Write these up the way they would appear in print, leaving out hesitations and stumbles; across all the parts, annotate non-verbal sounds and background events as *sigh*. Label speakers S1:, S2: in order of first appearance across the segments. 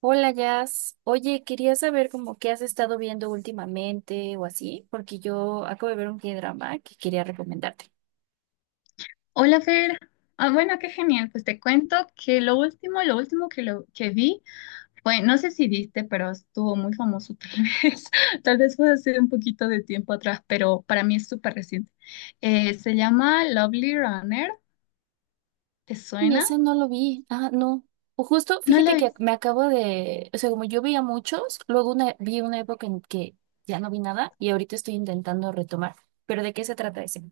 S1: Hola, Jazz. Oye, quería saber como qué has estado viendo últimamente o así, porque yo acabo de ver un K-drama que quería recomendarte.
S2: Hola Fer, ah, bueno, qué genial. Pues te cuento que lo último, que vi fue, no sé si viste, pero estuvo muy famoso *laughs* vez, tal vez fue hace un poquito de tiempo atrás, pero para mí es súper reciente. Se llama Lovely Runner, ¿te
S1: Y
S2: suena?
S1: ese no lo vi. Ah, no. O justo,
S2: ¿No la
S1: fíjate que me
S2: viste?
S1: acabo de, o sea, como yo veía muchos, luego una, vi una época en que ya no vi nada y ahorita estoy intentando retomar. ¿Pero de qué se trata ese?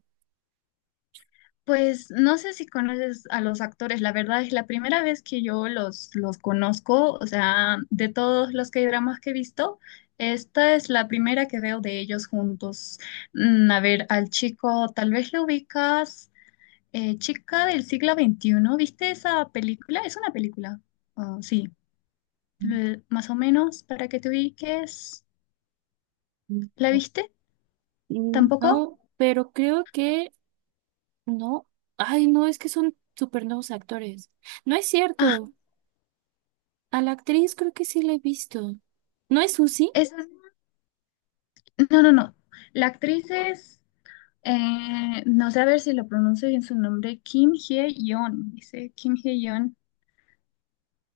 S2: Pues no sé si conoces a los actores, la verdad es la primera vez que yo los conozco, o sea, de todos los K-dramas que he visto, esta es la primera que veo de ellos juntos. A ver, al chico, tal vez lo ubicas, chica del siglo 21. ¿Viste esa película? Es una película. Ah, sí. Más o menos, para que te ubiques.
S1: Mm.
S2: ¿La viste? ¿Tampoco?
S1: No, pero creo que no. Ay, no, es que son súper nuevos actores. No es
S2: Ah,
S1: cierto. A la actriz creo que sí la he visto. ¿No es Susi?
S2: es, no, no, no. La actriz es. No sé a ver si lo pronuncio bien su nombre, Kim Hye-yeon, dice Kim Hye-yeon.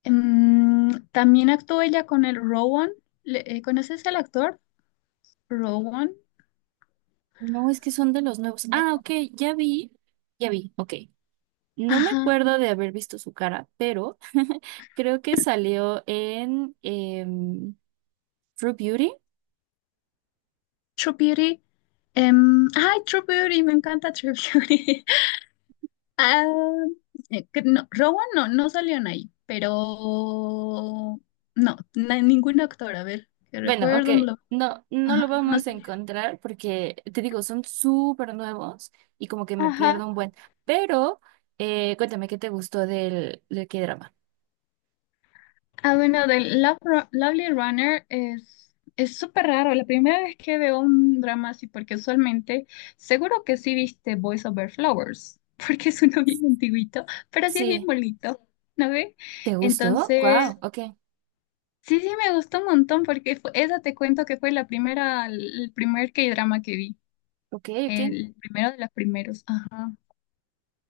S2: También actuó ella con el Rowan. ¿Conoces al actor? Rowan.
S1: No, es que son de los nuevos. Ah,
S2: Algo.
S1: ok, ya vi. Ya vi, ok. No me
S2: Ajá.
S1: acuerdo de haber visto su cara, pero creo que salió en em, True Beauty.
S2: True Beauty. Ay, True Beauty, me encanta True Beauty. *laughs* Ah, que no, Rowan no, no salieron ahí, pero no, ningún actor, a ver, que
S1: Bueno, ok,
S2: recuerdo,
S1: no, no lo
S2: ajá, no, no
S1: vamos a
S2: salieron.
S1: encontrar porque, te digo, son súper nuevos y como que me
S2: Ajá.
S1: pierdo un buen. Pero, cuéntame, ¿qué te gustó del, del K-drama?
S2: Ah, bueno, del Lovely Runner es súper raro. La primera vez que veo un drama así, porque usualmente, seguro que sí viste Boys Over Flowers, *laughs* porque es uno bien antiguito, pero sí es bien
S1: Sí,
S2: bonito, ¿no ve?
S1: ¿te gustó?
S2: Entonces,
S1: Wow, ok,
S2: sí, sí me gustó un montón, porque esa te cuento que fue la primera, el primer K-drama que vi,
S1: ok, ok.
S2: el primero de los primeros. Ajá.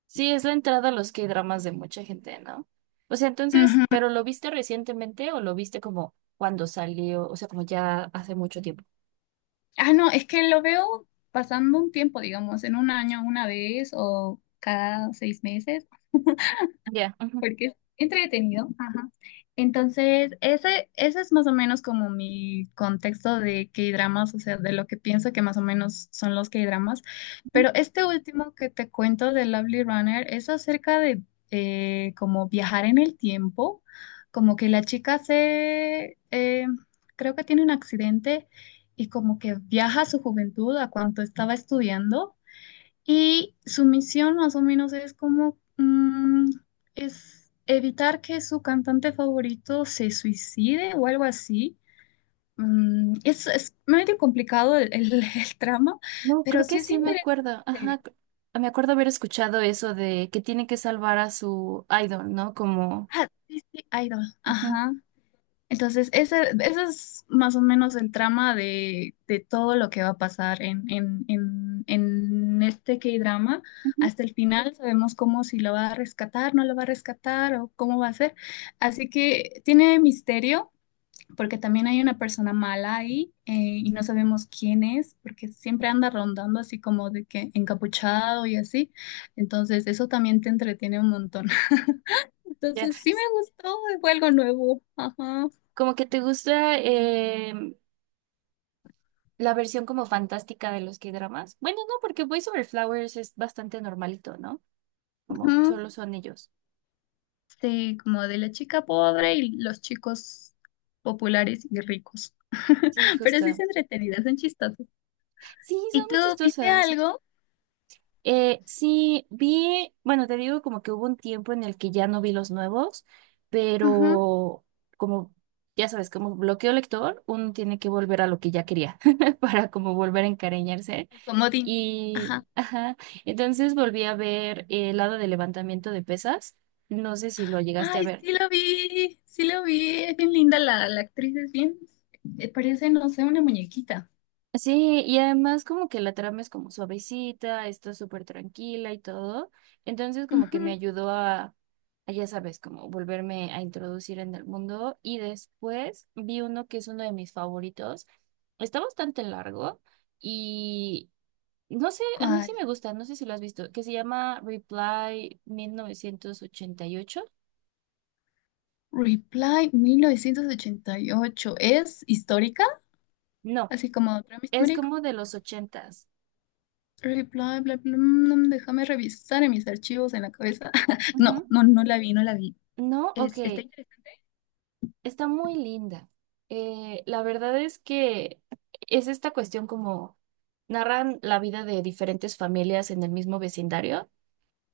S1: Sí, es la entrada a los K-dramas de mucha gente, ¿no? O sea, entonces,
S2: Ujú.
S1: ¿pero lo viste recientemente o lo viste como cuando salió? O sea, como ya hace mucho tiempo.
S2: Ah, no, es que lo veo pasando un tiempo, digamos, en un año una vez o cada 6 meses,
S1: Ya. Ujú.
S2: porque es entretenido. Ajá. Entonces, ese es más o menos como mi contexto de K-dramas, o sea, de lo que pienso que más o menos son los K-dramas. Pero este último que te cuento de Lovely Runner es acerca de como viajar en el tiempo, como que la chica se, creo que tiene un accidente y como que viaja a su juventud, a cuando estaba estudiando. Y su misión más o menos es como es evitar que su cantante favorito se suicide o algo así. Es medio complicado *laughs* el trama,
S1: No,
S2: pero
S1: creo que
S2: sí es
S1: sí me acuerdo.
S2: interesante.
S1: Ajá. Me acuerdo haber escuchado eso de que tiene que salvar a su idol, ¿no? Como.
S2: Ah, sí, sí, Idol.
S1: Ujú,
S2: Ajá. Entonces, ese es más o menos el trama de todo lo que va a pasar en este K-drama.
S1: ujú,
S2: Hasta el final sabemos cómo si lo va a rescatar, no lo va a rescatar o cómo va a ser. Así que tiene misterio, porque también hay una persona mala ahí y no sabemos quién es, porque siempre anda rondando así como de que encapuchado y así. Entonces, eso también te entretiene un montón. *laughs*
S1: ya.
S2: Entonces, sí me gustó, fue algo nuevo. Ajá.
S1: Como que te gusta la versión como fantástica de los K-dramas. Bueno, no, porque Boys Over Flowers es bastante normalito, ¿no? Como
S2: Ujú.
S1: solo son ellos.
S2: Sí, como de la chica pobre y los chicos populares y ricos.
S1: Sí,
S2: *laughs* Pero sí
S1: justo.
S2: se entretenidas, son chistosos.
S1: Sí,
S2: ¿Y
S1: son muy
S2: tú viste
S1: chistosas.
S2: algo?
S1: Sí, vi, bueno, te digo como que hubo un tiempo en el que ya no vi los nuevos,
S2: Ujú.
S1: pero como, ya sabes, como bloqueo lector, uno tiene que volver a lo que ya quería *laughs* para como volver a encariñarse.
S2: El comodín.
S1: Y,
S2: Ajá.
S1: ajá, entonces volví a ver el lado de levantamiento de pesas. No sé si lo llegaste a
S2: Ay,
S1: ver.
S2: sí lo vi, sí lo vi. Es bien linda la actriz, es bien. Parece, no sé, una muñequita.
S1: Sí, y además como que la trama es como suavecita, está súper tranquila y todo. Entonces como que me
S2: Ujú.
S1: ayudó a, ya sabes, como volverme a introducir en el mundo. Y después vi uno que es uno de mis favoritos. Está bastante largo y no sé, a mí sí
S2: ¿Cuál?
S1: me gusta, no sé si lo has visto, que se llama Reply 1988.
S2: Reply 1988. ¿Es histórica?
S1: No,
S2: Así como drama
S1: es como
S2: histórico.
S1: de los ochentas.
S2: El bla, bla, bla, déjame revisar en mis archivos en la cabeza. *laughs*
S1: Ujú.
S2: No, no, no la vi, no la vi.
S1: No,
S2: Está
S1: ok.
S2: interesante.
S1: Está muy linda. La verdad es que es esta cuestión como narran la vida de diferentes familias en el mismo vecindario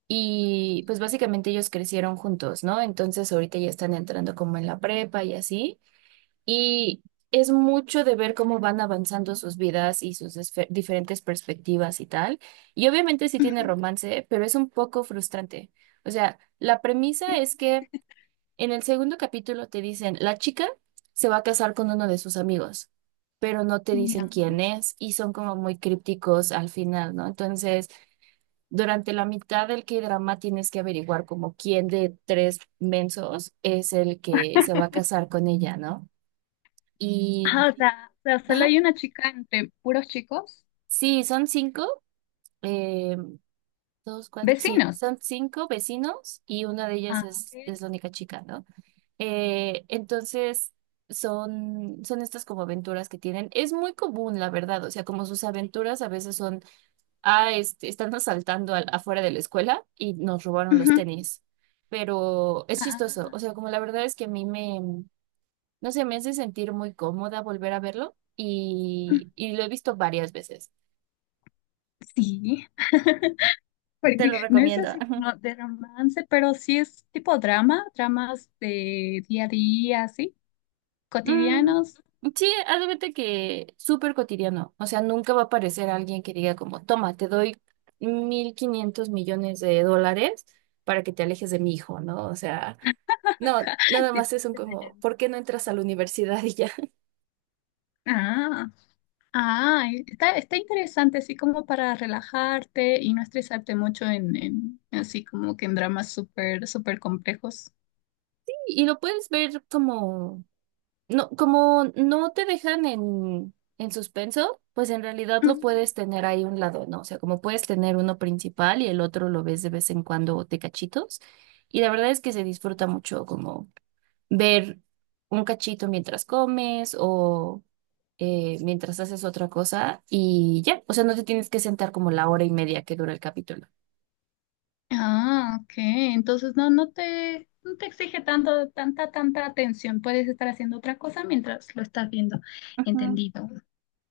S1: y pues básicamente ellos crecieron juntos, ¿no? Entonces ahorita ya están entrando como en la prepa y así. Y es mucho de ver cómo van avanzando sus vidas y sus esfe- diferentes perspectivas y tal. Y obviamente sí tiene
S2: Ujú,
S1: romance, pero es un poco frustrante. O sea, la premisa
S2: sí.
S1: es que en el segundo capítulo te dicen, la chica se va a casar con uno de sus amigos, pero no te dicen
S2: Ya.
S1: quién es y son como muy crípticos al final, ¿no? Entonces, durante la mitad del K-drama tienes que averiguar como quién de tres mensos es el que se va a casar con ella, ¿no?
S2: Ah,
S1: Y,
S2: o sea, solo
S1: ajá,
S2: hay una chica entre puros chicos,
S1: sí, son cinco, eh, dos, cuatro, sí,
S2: vecinos.
S1: son cinco vecinos y una de
S2: Ah,
S1: ellas
S2: ok.
S1: es la única chica, ¿no? Entonces, son estas como aventuras que tienen. Es muy común, la verdad. O sea, como sus aventuras a veces son, este, están asaltando afuera de la escuela y nos robaron los
S2: Ujú.
S1: tenis. Pero es chistoso. O
S2: Ah,
S1: sea, como la verdad es que a mí me, no sé, me hace sentir muy cómoda volver a verlo y lo he visto varias veces.
S2: sí. *laughs*
S1: Te
S2: Porque
S1: lo
S2: no es
S1: recomiendo.
S2: así como
S1: *laughs*
S2: de romance, pero sí es tipo drama, dramas de día a día, así,
S1: Mm,
S2: cotidianos.
S1: sí, haz de cuenta que súper cotidiano. O sea, nunca va a aparecer alguien que diga como, toma, te doy 1.500 millones de dólares para que te alejes de mi hijo, ¿no? O sea,
S2: *laughs*
S1: no,
S2: Acá,
S1: nada
S2: de-
S1: más es un como, ¿por qué no entras a la universidad y ya? *laughs*
S2: Ah, Ah, e, está, está interesante, así como para relajarte y no estresarte mucho en, así como que en dramas súper, súper complejos.
S1: Y lo puedes ver como no, como no te dejan en suspenso, pues en realidad lo
S2: Mm.
S1: puedes tener ahí un lado, ¿no? O sea, como puedes tener uno principal y el otro lo ves de vez en cuando de cachitos. Y la verdad es que se disfruta mucho como ver un cachito mientras comes o mientras haces otra cosa y ya, o sea, no te tienes que sentar como la hora y media que dura el capítulo.
S2: Ah, ok. Entonces no, no te exige tanto, tanta atención. Puedes estar haciendo otra cosa mientras lo estás viendo.
S1: Ujú.
S2: Entendido.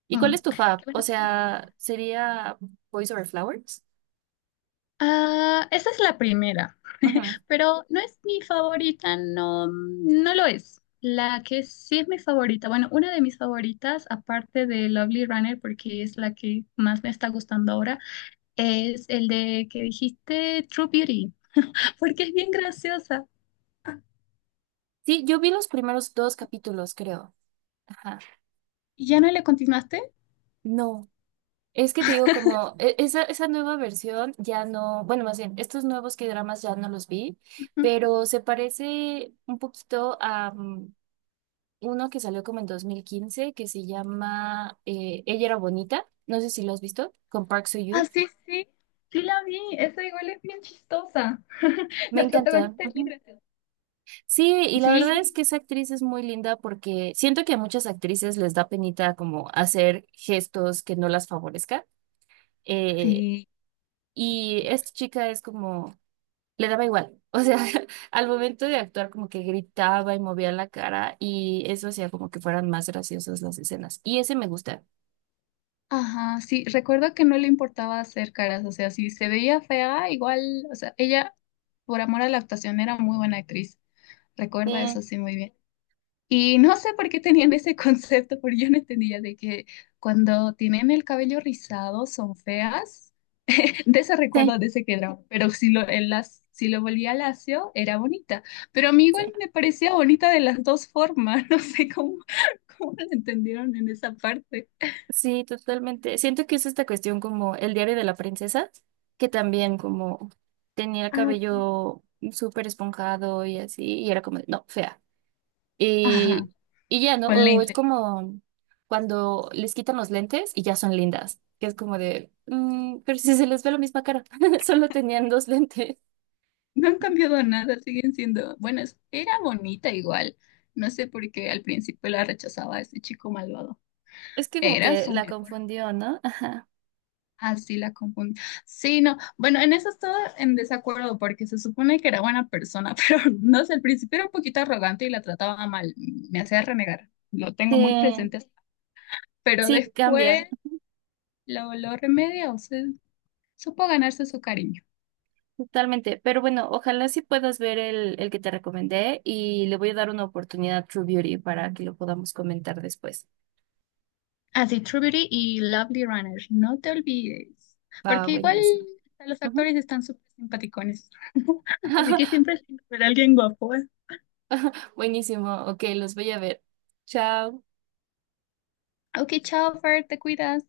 S1: ¿Y cuál
S2: Mm.
S1: es tu fab?
S2: Qué
S1: O
S2: buena recomendación.
S1: sea, ¿sería Boys Over Flowers?
S2: Ah, esa es la primera. Pero no es mi favorita, no, no lo es. La que sí es mi favorita, bueno, una de mis favoritas, aparte de Lovely Runner, porque es la que más me está gustando ahora, es el de que dijiste True Beauty, *laughs* porque es bien graciosa.
S1: Sí, yo vi los primeros dos capítulos, creo. Ajá.
S2: ¿Ya no le continuaste?
S1: No. Es que te digo, como e- esa nueva versión ya no, bueno, más bien, estos nuevos K-dramas ya no los vi,
S2: Ujú.
S1: pero se parece un poquito a uno que salió como en 2015 que se llama Ella era bonita. No sé si lo has visto, con Park
S2: Ah,
S1: Soo-yoon.
S2: sí, sí, sí la vi, esa igual es bien chistosa. *laughs*
S1: Me
S2: La
S1: encanta.
S2: protagonista es bien
S1: Ujú.
S2: graciosa.
S1: Sí, y la verdad
S2: Sí,
S1: es que esa actriz es muy linda porque siento que a muchas actrices les da penita como hacer gestos que no las favorezcan, eh,
S2: sí.
S1: y esta chica es como, le daba igual. O sea, *laughs* al momento de actuar como que gritaba y movía la cara y eso hacía como que fueran más graciosas las escenas. Y ese me gusta.
S2: Ajá, sí, recuerdo que no le importaba hacer caras, o sea, si se veía fea, igual, o sea, ella, por amor a la actuación, era muy buena actriz,
S1: Sí,
S2: recuerda eso sí muy bien. Y no sé por qué tenían ese *laughs* concepto, porque yo no entendía de que cuando tienen el cabello rizado son feas, *laughs* de ese
S1: sí,
S2: recuerdo de ese que era, pero si lo volvía lacio, era bonita, pero a mí igual
S1: sí.
S2: me parecía bonita de las dos formas, *laughs* no sé cómo lo entendieron en esa parte.
S1: Sí, totalmente. Siento que es esta cuestión como el diario de la princesa, que también como tenía el
S2: Ah, sí.
S1: cabello súper esponjado y así, y era como, de, no, fea.
S2: Ajá,
S1: Y, y ya, ¿no?
S2: con
S1: O es
S2: lente.
S1: como cuando les quitan los lentes y ya son lindas, que es como de, "Mm, pero si se les ve la misma cara, *laughs* solo tenían dos lentes."
S2: No han cambiado nada, siguen siendo. Bueno, era bonita igual. No sé por qué al principio la rechazaba ese chico malvado.
S1: Es que como
S2: Era
S1: que
S2: su
S1: la
S2: mejor amiga.
S1: confundió, ¿no? *laughs*
S2: Ah, sí, la confundí. Sí, no. Bueno, en eso estaba en desacuerdo porque se supone que era buena persona, *laughs* pero no sé, al principio era un poquito arrogante y la trataba mal. Me hacía renegar. Lo tengo muy
S1: Sí,
S2: presente. Pero
S1: sí, cambia
S2: después lo remedia, o sea, supo ganarse su cariño.
S1: totalmente. Pero bueno, ojalá sí puedas ver el que te recomendé y le voy a dar una oportunidad a True Beauty para que lo podamos comentar después.
S2: Así, True Beauty y Lovely Runner, no te olvides,
S1: Va,
S2: porque igual
S1: buenísimo.
S2: hasta los
S1: Ujú.
S2: actores están súper simpaticones, *laughs* así que
S1: *laughs*
S2: siempre hay alguien guapo.
S1: Buenísimo, ok, los voy a ver. Chao.
S2: Ok, chao, Fer, te cuidas.